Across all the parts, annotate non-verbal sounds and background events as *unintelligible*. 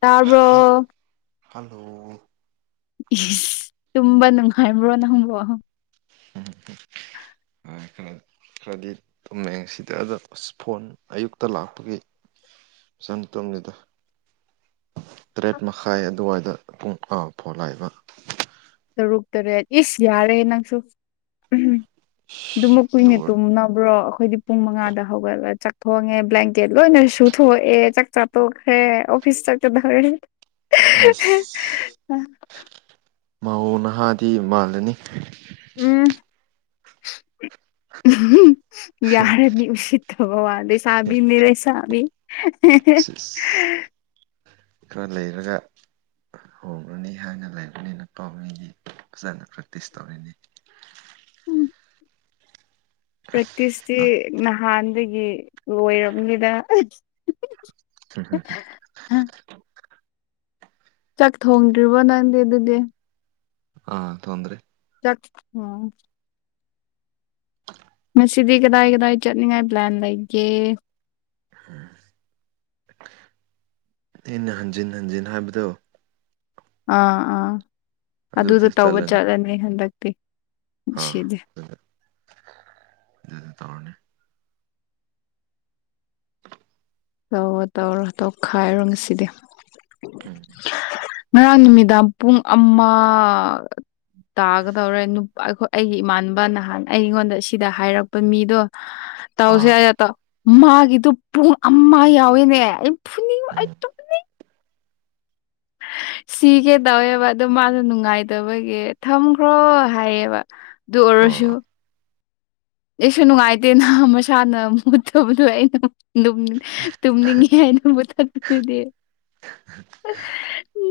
ꯇꯔꯕ hello ꯏꯁ ꯇꯨꯝꯕ ꯅꯨꯡꯉꯥꯏꯕ꯭ꯔꯣ ꯅꯪꯕ꯭ꯔꯣ ꯎꯝ ꯈꯔ ꯈꯔꯗꯤ ꯇꯨꯝꯃꯦ ꯁꯤꯗ ꯑꯗ ꯑꯁ ꯐꯣꯟ ꯑꯌꯨꯛꯇ ꯂꯥꯛꯄꯒꯤ ꯁꯟ ꯇꯣꯝꯉꯗ ꯇꯔꯦꯠ ꯃꯈꯥꯏ ꯑꯗꯨꯋꯥꯏꯗ ꯄꯨꯡ ꯑꯃꯐꯥꯎꯂꯥꯏꯕ ꯇꯔꯨꯛ ꯇꯔꯦꯠ ꯏꯁ ꯌꯥꯔꯦ ꯅꯪꯁꯨ ꯎꯝ ꯑꯗꯨꯃꯛ ꯀꯨꯏꯅꯦ ꯑꯗꯨꯒ ꯇꯨꯝꯅꯕ꯭ꯔꯣ ꯑꯩꯈꯣꯏꯗꯤ ꯄꯨꯡ ꯃꯉꯥꯗ ꯍꯧꯒꯠꯂꯒ ꯆꯥꯛ ꯊꯣꯡꯉꯦ ꯕ꯭ꯂꯥꯟꯀꯦꯠ ꯂꯣꯏꯅ ꯁꯨꯊꯣꯛꯑꯦ ꯆꯥꯛ ꯆꯥꯊꯣꯛꯈ꯭ꯔꯦ ꯑꯣꯐꯤꯁꯇ ꯗꯔ ꯃꯥꯎꯧ ꯅꯍꯥꯗꯤ ꯃꯥꯜꯂꯅꯤ ꯎꯝ ꯌꯥꯔ ꯃꯤꯁꯤ ꯋꯥꯗꯦꯁꯕꯤ ꯃꯔꯦꯁꯥꯕꯤ ꯁꯤꯁ ꯈꯔ ꯂꯩꯔꯒ ꯍꯣꯡꯡꯂꯅꯤ ꯍꯥꯏꯅ ꯂꯩꯔꯕꯅꯤꯅ ꯄꯥꯎꯃꯤꯗꯤ ꯐꯖꯅ ꯄ꯭ꯔꯦꯛꯇꯤꯁ ꯇꯧꯔꯤꯅꯤ ꯄ꯭ꯔꯦꯛꯇꯤꯁꯇꯤ ꯅꯍꯥꯟꯗꯒꯤ ꯂꯣꯏꯔꯝꯅꯤꯗ ꯍꯝ ꯍ ꯍ ꯍꯥ ꯆꯥꯛ ꯊꯣꯡꯗ꯭ꯔꯤꯕꯣ ꯅꯪꯗꯤꯦ ꯑꯗꯨꯗꯤ ꯑꯥ ꯇꯣꯟ꯭ꯔꯤ ꯆꯠ ꯎꯝ ꯉꯁꯤꯗꯤ ꯀꯗꯥꯏ ꯀꯗꯥꯏ ꯆꯠꯅꯤꯡꯉꯥꯏ ꯄ꯭ꯂꯥꯟ ꯂꯩꯒꯦ ꯎꯝ ꯑꯩꯅ ꯍꯟꯖꯤꯟ ꯍꯟꯖꯤꯟ ꯍꯥꯏꯕꯗꯣ ꯑꯥ ꯑꯥ ꯑꯗꯨꯗꯣ ꯇꯧꯕ ꯆꯠꯂꯅꯤ ꯍꯟꯗꯛꯇꯤꯁꯤꯗꯤ ꯑꯗꯨ ꯇꯧꯔꯅꯤ ꯇꯧꯔꯣ ꯇꯧꯔꯣ ꯇꯧꯈꯥꯏꯔꯣ ꯉꯁꯤꯗꯤ ꯎꯝ ꯉꯔꯥꯡ ꯅꯨꯃꯤꯗꯥꯡ ꯄꯨꯡ ꯑꯃ ꯇꯥꯒꯗꯧꯔꯦ ꯑꯩꯈꯣꯏ ꯑꯩꯒꯤ ꯏꯃꯅꯕ ꯅꯍꯥꯟ ꯑꯩꯉꯣꯟꯗ ꯁꯤꯗ ꯍꯥꯏꯔꯛꯄ ꯃꯤꯗꯣ ꯇꯧꯁꯦ ꯑꯥ ꯑꯌꯥ ꯇꯥꯎ ꯃꯥꯒꯤꯗꯨ ꯄꯨꯡ ꯑꯃ ꯌꯥꯎꯋꯤꯅꯦ ꯑꯩ ꯐꯨꯅꯤꯡꯕ ꯑꯩ ꯎꯝ ꯇꯨꯝ ꯁꯤꯒꯦ ꯇꯧꯋꯦꯕ ꯑꯗꯨ ꯃꯥꯁꯨ ꯅꯨꯡꯉꯥꯏꯗꯕꯒꯤ ꯊꯝꯈ꯭ꯔꯣ ꯍꯥꯏꯌꯦꯕ ꯑꯗꯨ ꯑꯣ ꯑꯣꯏꯔꯁꯨ ꯑꯩꯁꯨ ꯅꯨꯡꯉꯥꯏꯇꯦ ꯅꯍ ꯃꯁꯥꯅ ꯃꯨꯠꯇꯕꯗꯣ ꯑꯩꯅ ꯑꯗꯨꯝ ꯇꯨꯝꯅꯤꯡꯉꯤ ꯍꯥꯏꯅꯕꯨꯊꯛꯇꯨꯗꯤ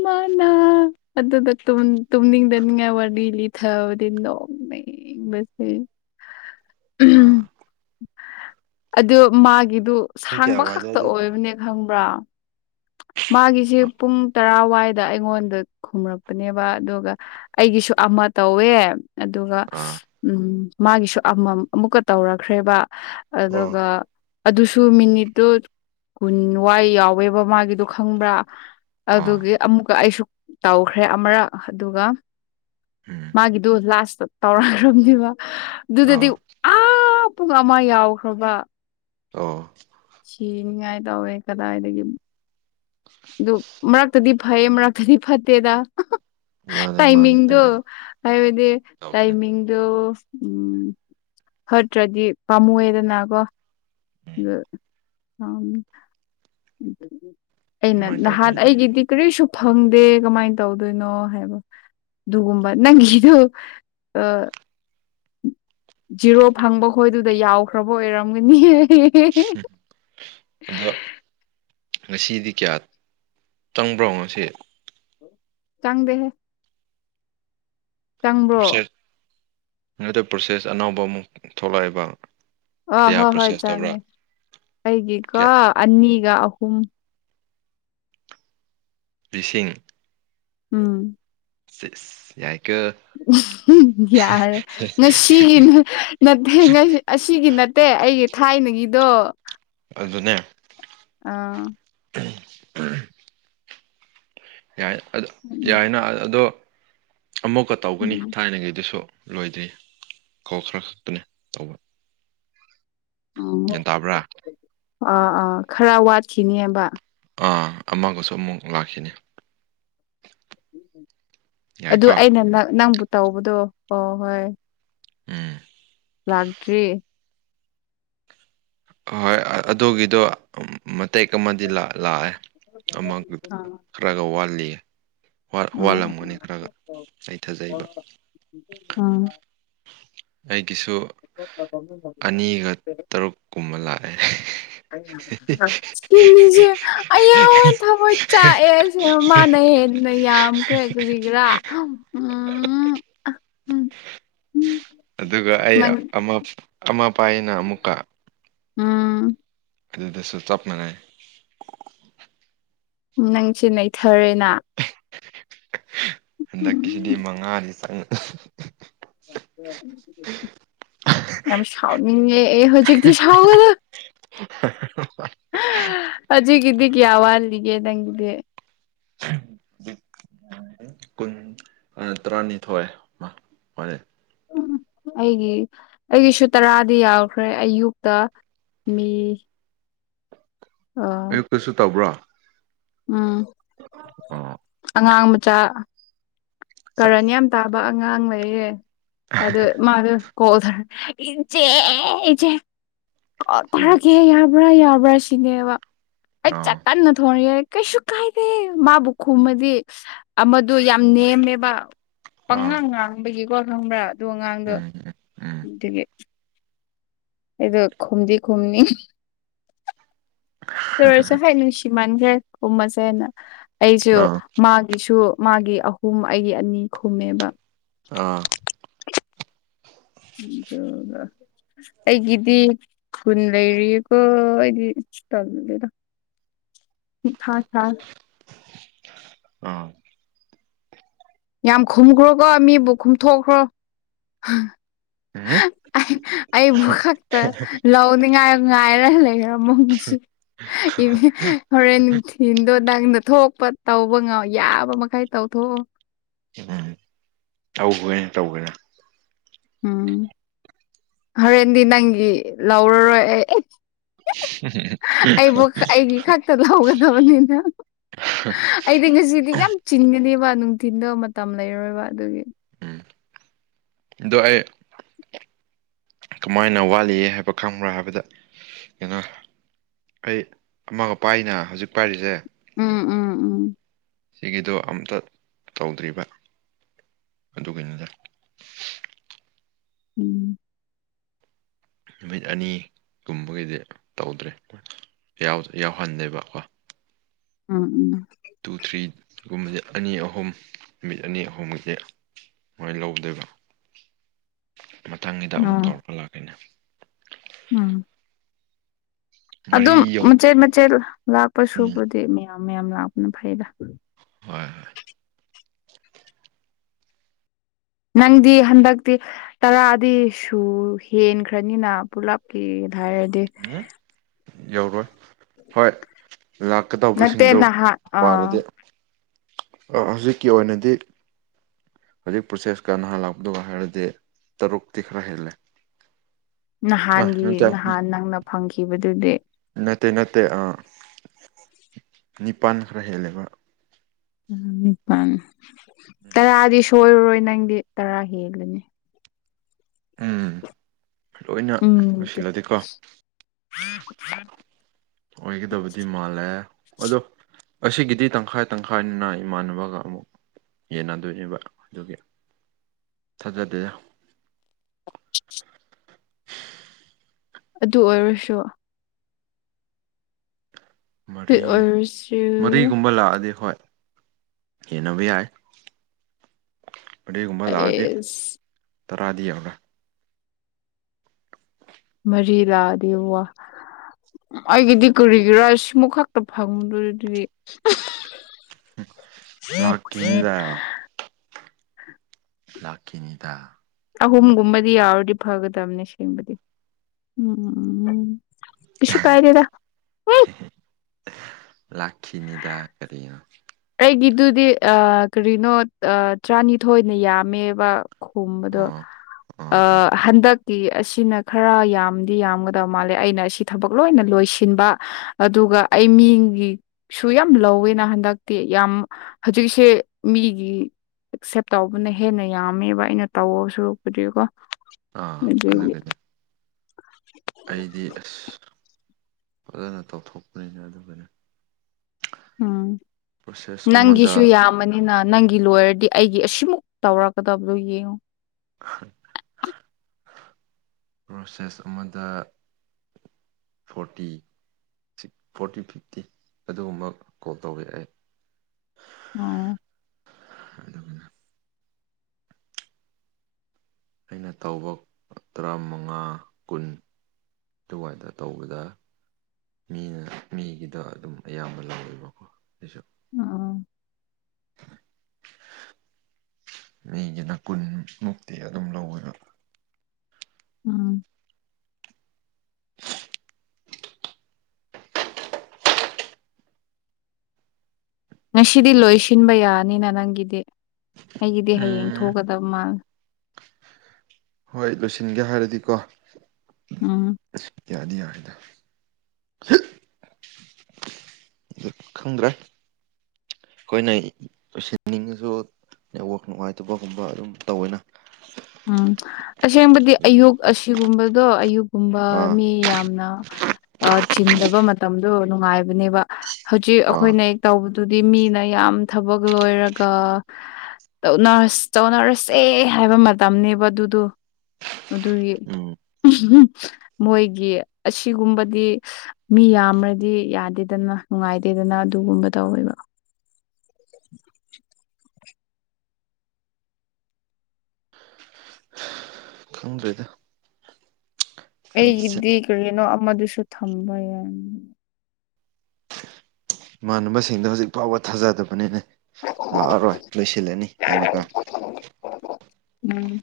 ꯃꯥꯅꯥ ꯑꯗꯨꯗ ꯇ ꯇ ꯗꯟꯋꯥꯅꯤ ꯏ ꯂꯤ ꯊꯗꯤ ꯅ ꯅꯁꯦ ꯑꯥ ꯑꯗꯨ ꯃꯥꯒꯤꯗꯨ ꯄꯨꯡ ꯀꯌꯥ ꯁꯥꯡꯕ ꯈꯛꯇ ꯋꯥꯏꯗꯋꯥꯏꯗ ꯑꯣꯏꯕꯅꯦ ꯇꯨꯝꯒꯦ ꯈꯪꯕ꯭ꯔꯥ ꯃꯥꯒꯤꯁꯤ ꯑ ꯄꯨꯡ ꯇꯔꯥꯋꯥꯏꯗ ꯑꯩꯉꯣꯟꯗ ꯈꯨꯝꯔꯛꯄꯅꯦꯕ ꯑꯗꯨꯒ ꯑꯩꯒꯤꯁꯨ ꯑꯃ ꯇꯧꯋꯦ ꯑꯗꯨꯒ ꯑꯥ ꯎꯝ ꯃꯥꯒꯤꯁꯨ ꯑꯃꯝ ꯑꯃꯨꯛꯀ ꯇꯧꯔꯈ꯭ꯔꯦꯕ ꯑꯣ ꯑꯗꯨꯒ ꯑꯗꯨꯁꯨ ꯃꯤꯅꯤꯠꯇꯨ ꯀꯨꯟ ꯋꯥꯏ ꯌꯥꯎꯋꯦꯕ ꯃꯥꯒꯤꯗꯣ ꯈꯪꯕ꯭ꯔꯥ ꯑꯣ ꯑꯗꯨꯒꯤ ꯑꯃꯨꯛꯀ ꯑꯩꯁꯨ ꯇꯧꯈ꯭ꯔꯦ ꯑꯃꯔꯛ ꯑꯗꯨꯒ ꯎꯝ ꯃꯥꯒꯤꯗꯨ ꯂꯥꯁꯇ ꯇꯧꯔꯈ꯭ꯔꯝꯅꯦꯕ ꯑꯗꯨꯗꯗꯤ ꯑꯣ ꯑꯥ ꯄꯨꯡ ꯑꯃ ꯌꯥꯎꯈ꯭ꯔꯕ ꯑꯣ ꯁꯤꯅꯤꯉꯥꯏ ꯇꯧꯔꯦ ꯀꯗꯥꯏꯗꯒꯤ ꯗꯨꯛ ꯃꯔꯛꯇꯗꯤ ꯐꯩ ꯃꯔꯛꯇꯗꯤ ꯐꯠꯇꯦꯗ ꯃꯥꯅꯦ ꯃꯥꯅꯦ ꯇꯥꯏꯃꯤꯡꯗꯨ ꯇꯃꯥꯏꯅ ꯍꯥꯏꯕꯗꯤ ꯇꯧꯕꯅꯦ ꯇꯥꯏꯃꯤꯡꯗꯨ ꯎꯝ ꯐꯠꯇ꯭ꯔꯗꯤ ꯄꯥꯝꯃꯨꯑꯦꯗꯅꯒꯣ ꯎꯝ ꯗ ꯑꯝ ꯑꯩꯅ ꯑꯗꯨꯃꯥꯏꯅ ꯅꯍꯥꯟ ꯇꯧꯕꯅꯤꯗ ꯑꯩꯒꯤꯗꯤ ꯀꯔꯤꯁꯨ ꯐꯪꯗꯦ ꯀꯃꯥꯏꯟ ꯇꯧꯗꯣꯏꯅꯣ ꯍꯥꯏꯕ ꯗꯨꯒꯨꯝꯕ ꯅꯪꯒꯤꯗꯨ ꯑ ꯖꯤꯔꯣ ꯐꯪꯕ ꯈꯣꯏꯗꯨꯗ ꯌꯥꯎꯈ꯭ꯔꯕ ꯑꯣꯏꯔꯝꯒꯅꯤꯌꯦ ꯍꯝ ꯑꯗꯣ ꯉꯁꯤꯗꯤ ꯀꯌꯥ ꯆꯪꯕ꯭ꯔꯣ ꯉꯁꯤ ꯆꯥꯡꯗꯦꯍꯦ ꯆꯪꯕ꯭ꯔꯣ ꯄ꯭ꯔꯣꯁꯦꯠ ꯑꯗꯨ ꯄ꯭ꯔꯣꯁꯦꯁ ꯑꯅꯧꯕ ꯑꯃꯨꯛ ꯊꯣꯛꯂꯑꯦꯕ ꯑ ꯍꯣꯏ ꯍꯣꯏ ꯆꯪꯉꯦ ꯑꯩꯒꯤꯀꯣ ꯀꯌꯥ ꯑꯅꯤꯒ ꯑꯍꯨꯝ ꯂꯤꯁꯤꯡ ꯎꯝ ꯁꯤꯠꯁ ꯌꯥꯏ ꯀ ꯑꯝꯍꯝ ꯌꯥꯔꯦ ꯉꯁꯤꯒꯤꯅ ꯅꯠꯊꯦ ꯉꯩ ꯑꯁꯤꯒꯤ ꯅꯠꯇꯦ ꯑꯩꯒꯤ ꯊꯥꯏꯅꯒꯤꯗꯣ ꯑꯗꯨꯅꯦ ꯑꯥ *inaudible* ꯌꯥꯏ ꯑꯗꯣ ꯎꯝ ꯌꯥꯏꯅ ꯑ ꯑꯗꯣ ꯑꯃꯨꯛꯀ ꯇꯧꯒꯅꯤ ꯊꯥꯏꯅꯒꯤꯗꯨꯁꯨ ꯂꯣꯏꯗ꯭ꯔꯤ ꯀꯧꯇ꯭ꯔꯥ ꯁꯠꯄꯅꯦ ꯇꯧꯕ ꯎꯝ ꯒ꯭ꯌꯟ ꯇꯥꯕ꯭ꯔꯥ ꯑꯥ ꯑꯥ ꯈꯔꯥ ꯋꯥꯠꯈꯤꯅꯦꯕ ꯑꯥ ꯑꯃꯒꯁꯨ ꯑꯃꯨꯛ ꯂꯥꯛꯈꯤꯅꯤ ꯑꯗꯨ ꯌꯥꯏꯀꯣ ꯑꯩꯅ ꯅ ꯅꯪꯕꯨ ꯇꯧꯕꯗꯣ ꯍꯣ ꯍꯣꯏ ꯑꯝ ꯂꯥꯛꯇ꯭ꯔꯤ ꯑꯣꯍꯣꯏ ꯑ ꯑꯗꯣꯒꯤꯗꯣ ꯃꯇꯦꯛ ꯑꯃꯗꯤ ꯂꯥꯑꯦ ꯑꯃ ꯒꯠ ꯑꯥ ꯈꯔꯒ ꯋꯥꯠꯂꯤꯌꯦ ꯍꯥꯏ ꯑꯥ ꯋꯥꯂꯝꯒꯅꯤ ꯈꯔꯒ ꯑꯩ ꯊꯥꯖꯩꯕ ꯑꯥ ꯑꯩꯒꯤꯁꯨ ꯑꯅꯤꯒ ꯇꯔꯨꯛ ꯀꯨꯝꯕ ꯂꯥꯛꯑꯦ ꯑ ꯏꯁꯀ꯭ꯔꯤꯅꯤꯡꯖꯦ ꯑꯌ ꯊꯕꯣꯏ ꯆꯥꯛꯑꯦ ꯑꯁꯦꯌꯝ ꯃꯥꯅ ꯍꯦꯟ ꯅ ꯌꯥꯝꯈ꯭ꯔꯦ ꯀꯔꯤꯒ꯭ꯔꯥ ꯎꯝ ꯑ ꯍꯝ ꯑꯗꯨꯒ ꯑꯩ ꯑꯃ ꯑꯃ ꯄꯥꯏꯌꯦꯅ ꯑꯃꯨꯛꯀ ꯎꯝ ꯑꯗꯨꯗꯁꯨ ꯆꯞ ꯃꯅꯥꯏ ꯅꯪꯁꯤ ꯅꯩꯊꯔꯦꯅ ꯍꯟꯗꯛꯀꯤꯁꯤꯗꯤ ꯎꯝ ꯃꯉꯥꯗꯤ ꯆꯪꯉꯛ ꯌꯥꯝ ꯁꯥꯎꯅꯤꯡꯉꯦ ꯑꯩ ꯍꯣꯖꯤꯛꯇꯤ ꯁꯥꯎꯒꯗ ꯑꯖꯤꯒꯤꯗꯤ ꯀꯋꯥ ꯋꯥꯠꯂꯤꯒꯦ ꯅꯪꯗꯦ ꯍꯧꯖꯤꯛ ꯑꯥ ꯇꯔꯥꯅꯤꯊꯣꯏ ꯃ ꯃꯥꯅꯦ ꯍꯝꯍꯝ ꯑꯩꯒꯤ ꯑꯩꯒꯤꯁꯨ ꯇꯔꯥꯗꯤ ꯌꯥꯎꯈ꯭ꯔꯦ ꯑꯌꯨꯛꯇ ꯃꯤ ꯑꯥ ꯀꯩꯁꯨ ꯇꯧꯕ꯭ꯔꯣ ꯎꯝ ꯑꯣ ꯑꯉꯥꯡ ꯃꯆꯥ ꯆꯥ ꯀꯔꯟ ꯌꯥꯝ ꯇꯥꯕ ꯑꯉꯥꯡ ꯂꯩꯌꯦ ꯑꯗꯨ ꯃꯥꯗꯣ ꯀꯣ ꯊꯔ ꯏꯆꯦ ꯏꯆꯦ ꯀ ꯎꯝ ꯊꯔꯒ ꯌꯥ ꯌꯥꯕ꯭ꯔꯥ ꯌꯥꯕ꯭ꯔꯥ ꯁꯤꯅꯦꯕ ꯑꯩ ꯆ ꯑꯥ ꯀꯟꯅ ꯊꯣꯡꯅꯑ ꯀꯩꯁꯨ ꯀꯥꯏꯗꯦ ꯃꯥꯕꯨ ꯈꯨꯝꯃꯗꯤ ꯑꯃꯗꯨ ꯌꯥꯝ ꯅꯦꯝꯃꯦꯕ ꯑꯥ ꯄꯪꯉꯥꯡ ꯉꯥꯡꯕꯒꯤꯀꯣ ꯈꯪꯕ꯭ꯔꯥ ꯑꯗꯨ ꯑꯉꯥꯡꯗꯣ ꯎꯝ ꯎꯝ ꯎꯝ ꯑꯗꯨꯗꯒꯤ ꯑꯩꯗꯣ ꯈꯨꯝꯗꯤ ꯈꯨꯝꯅꯤ ꯇꯔꯁꯨ ꯍꯥꯏꯥꯏ ꯅꯨꯡꯁꯤ ꯃꯥꯟꯈ꯭ꯔꯦ ꯀꯨꯝꯃꯁꯦꯅ ꯑꯩꯁꯨ ꯑꯥ ꯃꯥꯒꯤꯁꯨ ꯃꯥꯒꯤ ꯑꯍꯨꯝ ꯑꯩꯒꯤ ꯑꯅꯤ ꯈꯨꯝꯃꯦꯕ ꯑꯥ *unintelligible* ꯑꯩꯒꯤꯗꯤ ꯈꯨꯨꯟ ꯂꯩꯔꯤꯀꯣ ꯑꯩꯗꯤ ꯇꯂꯨꯗꯦꯗ ꯃꯊꯥ ꯁꯥꯏ ꯑꯥ ꯌꯥꯝ ꯈꯨꯝꯈ꯭ꯔꯣꯀꯣ ꯃꯤꯕꯨ ꯀꯨꯝꯊꯣꯛꯈ꯭ꯔꯣ ꯎꯝ ꯑꯩꯕꯨ ꯈꯛꯇ ꯂꯧꯅꯤꯡꯉꯥꯏ ꯉꯥꯏꯔ ꯂꯩꯔꯝꯃꯣ ꯉꯁꯤ ꯍꯣꯔꯦꯟ ꯅꯨꯡꯊꯤꯟꯗꯣ ꯅꯪꯅ ꯊꯣꯛꯄ ꯇꯧꯕ ꯉꯥ ꯌꯥꯕ ꯃꯈꯩ ꯇꯧꯊꯣꯛꯑꯝꯃꯣ *unintelligible* ꯇꯧꯈꯣꯏꯌꯦ ꯇꯧꯒꯦꯔꯥ ꯎꯝ ꯍꯣꯔꯦꯟꯗꯤ ꯅꯪꯒꯤ ꯂꯧꯔꯔꯣꯏ ꯑꯩ ꯑꯩꯕꯨ ꯑꯩꯒꯤ ꯈꯛꯇ ꯂꯧꯒꯗꯕꯅꯤꯅ ꯑꯩꯗꯤ ꯉꯁꯤꯗꯤ ꯌꯥꯝ ꯆꯤꯟꯒꯅꯦꯕ ꯅꯨꯡꯊꯤꯟꯗ ꯃꯇꯝ ꯂꯩꯔꯣꯏꯕ ꯑꯗꯨꯒꯤ ꯎꯝ ꯑꯗꯣ ꯑꯩ ꯀꯃꯥꯏꯅ ꯋꯥꯠꯂꯤꯌꯦ ꯍꯥꯏꯕ ꯈꯪꯕ꯭ꯔꯥ ꯍꯥꯏꯕꯗ ꯀꯩꯅꯣ ꯑꯩ ꯑꯃ ꯄꯥꯏꯅꯥ ꯍꯧꯖꯤꯛ ꯄꯥꯏꯔꯤꯁꯦ ꯎꯝ ꯎꯝ ꯎꯝ ꯁꯤꯒꯤꯗꯣ ꯑꯝꯇ ꯇꯧꯗ꯭ꯔꯤꯕ ꯑꯗꯨꯒꯤꯅꯤꯅ ꯎꯝ ꯅꯨꯃꯤꯠ ꯑꯅꯤꯒꯨꯝꯕꯒꯤꯗꯤ ꯇꯧꯗ꯭ꯔꯦ ꯌꯥꯎ ꯌꯥꯎꯍꯟꯗꯦꯕꯀꯣ ꯎꯝ ꯎꯝ ꯇꯨ ꯊ꯭ꯔꯤ ꯒꯨꯝꯕꯁꯦ ꯑꯅꯤ ꯑꯍꯨꯝ ꯅꯨꯃꯤꯠ ꯑꯅꯤ ꯑꯍꯨꯝꯒꯤꯗꯤ ꯃꯣꯏ ꯂꯧꯗꯣꯏꯕ ꯃꯊꯪꯒꯤꯗ ꯑꯃꯨꯛ ꯎꯝ ꯇꯧꯔꯛꯄ ꯂꯥꯛꯀꯅꯦ ꯎꯝ ꯃꯔꯤ ꯑꯗꯨꯝ ꯌꯧ ꯃꯆꯦꯠ ꯃꯆꯦꯠ ꯂꯥꯛꯄ ꯎꯝ ꯁꯨꯕꯗꯤ ꯃꯌꯥꯝ ꯃꯌꯥꯝ ꯂꯥꯛꯄꯅ ꯐꯩꯗ ꯍꯣꯏ ꯍꯣꯏ ꯅꯪꯗꯤ ꯍꯟꯗꯛꯇꯤ ꯇꯔꯥꯗꯤ ꯁꯨ ꯍꯦꯟꯈ꯭ꯔꯅꯤꯅ ꯄꯨꯂꯞꯀꯤ ꯊꯥꯔ ꯎꯝ ꯌꯧꯔꯣꯏ ꯍꯣꯏ ꯂꯥꯛ ꯅꯠꯇꯦ ꯀꯗꯧꯕꯁꯤꯡꯗꯣ ꯅꯍꯥꯟ ꯑꯥ ꯄꯥꯔꯗꯤ ꯍꯧꯖꯤꯛꯀꯤ ꯑꯣꯏꯅꯗꯤ ꯍꯧꯖꯤꯛ ꯄ꯭ꯔꯣꯁꯦꯁꯀ ꯅꯍꯥꯟ ꯂꯥꯛꯄꯗꯨꯒ ꯍꯥꯏꯔꯗꯤ ꯇꯔꯨꯛꯇꯤ ꯈꯔ ꯍꯦꯜꯂꯦ ꯑ ꯅꯍꯥꯟꯒꯤ ꯅꯠꯇꯦ ꯅꯍꯥꯟ ꯅꯪꯅ ꯐꯪꯈꯤꯕꯗꯨꯗꯤ ꯅꯠꯇꯦ ꯅꯠꯇꯦ ꯑꯥ ꯅꯤꯄꯥꯟ ꯈꯔ ꯍꯦꯜꯂꯦꯕ ꯎꯝ ꯅꯤꯄꯥꯟ ꯇꯔꯥꯗꯤ ꯁꯣꯏꯔꯔꯣꯏ ꯅꯪꯗꯤ ꯇꯔꯥ ꯍꯦꯜꯂꯅꯤ ꯎꯝ ꯂꯣꯏꯅ ꯎꯝ ꯂꯣꯏꯁꯤꯜꯂꯗꯤꯀꯣ *unintelligible* ꯑꯣꯏꯒꯗꯕꯗꯤ ꯃꯥꯜꯂꯦ ꯑꯗꯣ ꯑꯁꯤꯒꯤꯗꯤ ꯇꯪꯈꯥꯏ ꯇꯪꯈꯥꯏꯅꯤꯅ ꯏꯃꯥꯟꯅꯕꯒ ꯑꯃꯨꯛ ꯌꯦꯟꯅꯗꯣꯏꯅꯦꯕ ꯑꯗꯨꯒꯤ ꯊꯥꯖꯗꯦꯗ ꯑꯗꯨ ꯑꯣꯏꯔꯁꯨ ꯑꯗꯨ ꯃꯔꯤ ꯑꯣꯏꯔꯁꯨ ꯃꯔꯤꯒꯨꯝꯕ ꯂꯥꯛꯑꯗꯤ ꯍꯣꯏ ꯌꯦꯟꯅꯕ ꯌꯥꯏ ꯃꯔꯤꯒꯨꯝꯕ ꯂꯥꯛꯑꯗꯤ ꯑꯦꯁ ꯇꯔꯥꯗꯤ ꯌꯧꯔꯣꯏ ꯃꯔꯤ ꯂꯥꯛꯑꯗꯤ ꯋꯥ ꯑꯩꯒꯤꯗꯤ ꯀꯔꯤꯒꯤꯔꯥ ꯁꯤꯃꯨꯛ ꯈꯛꯇ ꯐꯪꯗꯨꯔꯤ ꯑꯗꯨꯗꯤ ꯂꯥꯛꯀꯤ ꯅꯤꯗꯥ ꯂꯥꯛꯈꯤꯅꯤꯗꯥ ꯑꯍꯨꯝꯒꯨꯝꯕꯗꯤ ꯌꯥꯎꯔꯗꯤ ꯐꯒꯗꯕꯅꯦ ꯁꯦꯡꯕꯗꯤ ꯎꯝ ꯀꯩꯁꯨ ꯀꯥꯏꯗꯦꯗꯥ *unintelligible* ꯂꯥꯈꯤꯅꯤꯗꯥ ꯀꯔꯤꯅꯣ ꯑꯩꯒꯤꯗꯨꯗꯤ ꯑꯥ ꯀꯔꯤꯅꯣ ꯑꯥ ꯇꯔꯥꯅꯤꯊꯣꯏꯅ ꯌꯥꯝꯃꯦꯕ ꯈꯨꯝꯕꯗꯣ ꯑꯣ ꯑ ꯑꯣ ꯑꯣ ꯍꯟꯗꯛ ꯀꯤ ꯑꯁꯤꯅ ꯈꯔ ꯌꯥꯝꯗꯤ ꯌꯥꯝꯒꯗꯕ ꯃꯥꯜꯂꯦ ꯑꯩꯅ ꯑꯁꯤ ꯊꯕꯛ ꯂꯣꯏꯅ ꯂꯣꯏꯁꯤꯟꯕ ꯑꯗꯨꯒ ꯑꯩ ꯃꯤꯒꯤꯁꯨ ꯌꯥꯝ ꯂꯧꯋꯦꯅ ꯍꯟꯗꯛ ꯇꯤ ꯌꯥꯝ ꯍꯧꯖꯤꯛꯁꯦ ꯃꯤꯒꯤ ꯑꯦꯛꯁꯦꯞ ꯇꯧꯕꯅ ꯍꯦꯟꯅ ꯌꯥꯝꯃꯦꯕ ꯑꯩꯅ ꯇꯧ ꯁꯨꯔꯛꯄꯨꯗꯤꯀꯣ ꯑꯥ ꯑꯗꯨꯒꯤ ꯑꯗꯨꯒꯤꯅꯦ ꯑꯩꯗꯤ ꯑꯁ ꯐꯖꯅ ꯇꯧꯊꯣꯛꯄꯅꯤꯅ ꯑꯗꯨꯅꯤ ꯎꯝ ꯄ꯭ꯔꯣꯁꯦꯁ ꯅꯪꯒꯤꯁꯨ ꯑꯃꯗ ꯌꯥꯝꯃꯅꯤ ꯑꯩꯅ ꯅꯪꯒꯤ ꯂꯣꯏꯣꯌꯔꯗꯤ ꯑꯩꯒꯤ ꯑꯁꯤꯃꯨꯛ ꯇꯧꯔꯛꯀꯗꯕꯗꯨꯣ ꯌꯦꯡꯉꯣ ꯄ꯭ꯔꯣꯁꯦꯁ ꯑꯃꯗ ꯐꯣꯔꯇꯤ ꯐꯣꯔꯇꯤ ꯐꯤꯐꯇꯤ ꯑꯗꯨꯒꯨꯝꯕ ꯀꯣꯜ ꯇꯧꯋꯦ ꯑꯩ ꯑꯥ ꯍ ꯑꯩꯅ ꯇꯧꯕ ꯇꯔꯥꯃꯉꯥ ꯀꯨꯟ ꯑꯗꯨꯥꯏꯅ ꯇꯧꯕꯗ ꯃꯤꯅ ꯃꯤꯒꯤꯗꯣ ꯑꯗꯨꯝ ꯑꯌꯥꯝꯕ ꯂꯧꯋꯦꯕꯀꯣ ꯑꯩꯁꯨ ꯑ ꯃꯤꯒꯤꯅ ꯀꯨꯟꯃꯨꯛꯇꯤ ꯑꯗꯨꯝ ꯂꯧꯋꯦꯕ ꯎꯝ *inaudible* ꯉꯁꯤꯗꯤ ꯂꯣꯏ ꯁꯤꯟꯕ ꯌꯥꯔꯅꯤꯅ ꯅꯪꯒꯤꯗꯤ ꯑꯩꯒꯤꯗꯤ ꯍꯌꯦꯡ ꯎꯝ ꯊꯣꯛꯒꯗꯕ ꯃꯥꯜꯂꯦ ꯍꯣꯏ ꯂꯣꯏꯁꯤꯟꯒꯦ ꯍꯥꯏꯔꯗꯤꯀꯣ ꯎꯝ ꯑ ꯌꯥꯗꯤ ꯌꯥ ꯍꯥꯏꯦꯗ ꯈꯥꯟꯗ꯭ꯔ ꯑꯩꯈꯣꯏꯅꯁꯤꯅꯤꯡꯉꯁꯨꯋꯥꯛ ꯅꯨꯡꯉꯥꯏꯇꯕꯒꯨꯝꯕ ꯑꯗꯨꯝ ꯇꯧꯋꯦꯅ ꯎꯝ ꯑꯁꯦꯡꯕꯗꯤ ꯑꯌꯨꯛ ꯑꯁꯤꯒꯨꯝꯕꯗꯣ ꯑꯌꯨꯛꯀꯨꯝꯕ ꯑꯥ ꯃꯤ ꯌꯥꯝꯅ ꯆꯤꯟꯗꯕ ꯃꯇꯝꯗꯣ ꯅꯨꯡꯉꯥꯏꯕꯅꯦꯕ ꯍꯧꯖꯤꯛ ꯑꯥ ꯑꯩꯈꯣꯏꯅ ꯇ ꯑꯗꯨꯗꯤ ꯃꯤꯅ ꯌꯥꯝ ꯊꯕꯛ ꯂꯣꯏꯔꯒ ꯇꯧꯅꯔ ꯇꯧꯅꯔꯁꯦ ꯍꯥꯏꯕ ꯃꯇꯝꯅꯦꯕ ꯑꯗꯨꯗꯣ ꯑꯗꯨꯒꯤ ꯎꯝ ꯃꯣꯏꯒꯤ ꯑꯁꯤꯒꯨꯝꯕꯗꯤ ꯃꯤ ꯌꯥꯝꯃ꯭ꯔꯗꯤ ꯌꯥꯗꯦꯗꯅ ꯅꯨꯡꯉꯥꯏꯇꯦꯗꯅ ꯑꯗꯨꯒꯨꯝꯕ ꯇꯧꯋꯦꯕ ꯈꯪꯗ꯭ꯔꯦꯗ ꯑꯩꯈꯣꯏꯒꯤꯁꯦ ꯑꯩꯒꯤꯗꯤ ꯀꯔꯤꯅꯣ ꯑꯃꯗꯨꯁꯨ ꯊꯝꯕ ꯌꯥꯏ ꯏꯃꯥꯟꯅꯕꯁꯤꯡꯗ ꯍꯧꯖꯤꯛ ꯐꯥꯎꯕ ꯊꯥꯖꯗꯕꯅꯤꯅ ꯂꯥꯛꯑꯔꯣꯏ ꯂꯣꯏꯁꯤꯜꯂꯅꯤ ꯍꯥꯏꯅ ꯀ ꯎꯝ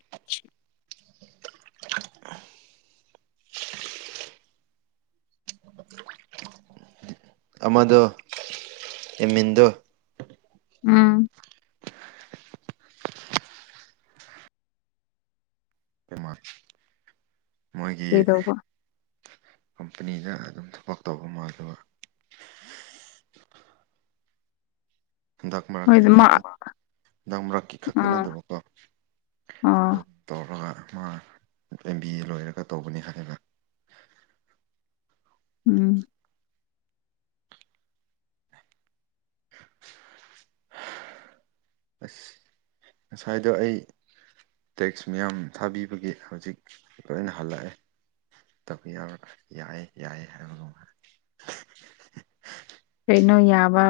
ꯑꯃꯗꯣ ꯑꯦꯃꯤꯟꯗꯣ ꯎꯝ ꯃꯣꯏꯒꯤ ꯀꯩꯗꯧꯕ ꯀꯝꯄꯅꯤꯗ ꯑꯗꯨꯝ ꯊꯕꯛ ꯇꯧꯕ ꯃꯥꯜꯂ ꯍꯟꯗꯛ ꯍꯣꯏ ꯃꯔꯛꯀꯤ ꯃꯥ ꯍꯟꯗꯛ ꯃꯔꯛꯀꯤ ꯈꯛꯇ ꯑꯥ ꯅꯠꯇꯕꯀꯣ ꯑꯥ ꯇꯧꯔꯒ ꯃꯥ ꯑꯦꯝ ꯕꯤ ꯑꯦ ꯂꯣꯏꯔꯒ ꯇꯧꯕꯅꯤ ꯍꯥꯏꯕ ꯎꯝ ꯑ ꯉꯁꯥꯏꯗꯣ ꯑꯩ ꯇꯦꯛꯁ ꯃꯌꯥꯝ ꯊꯥꯕꯤꯕꯒꯤ ꯍꯧꯖꯤꯛ ꯂꯣꯏꯅ ꯍꯜꯂꯛꯑꯦ ꯇꯄꯤꯌ ꯌꯥꯏ ꯌꯥꯏ ꯍꯥꯏ ꯀꯩꯅꯣ ꯌꯥꯕ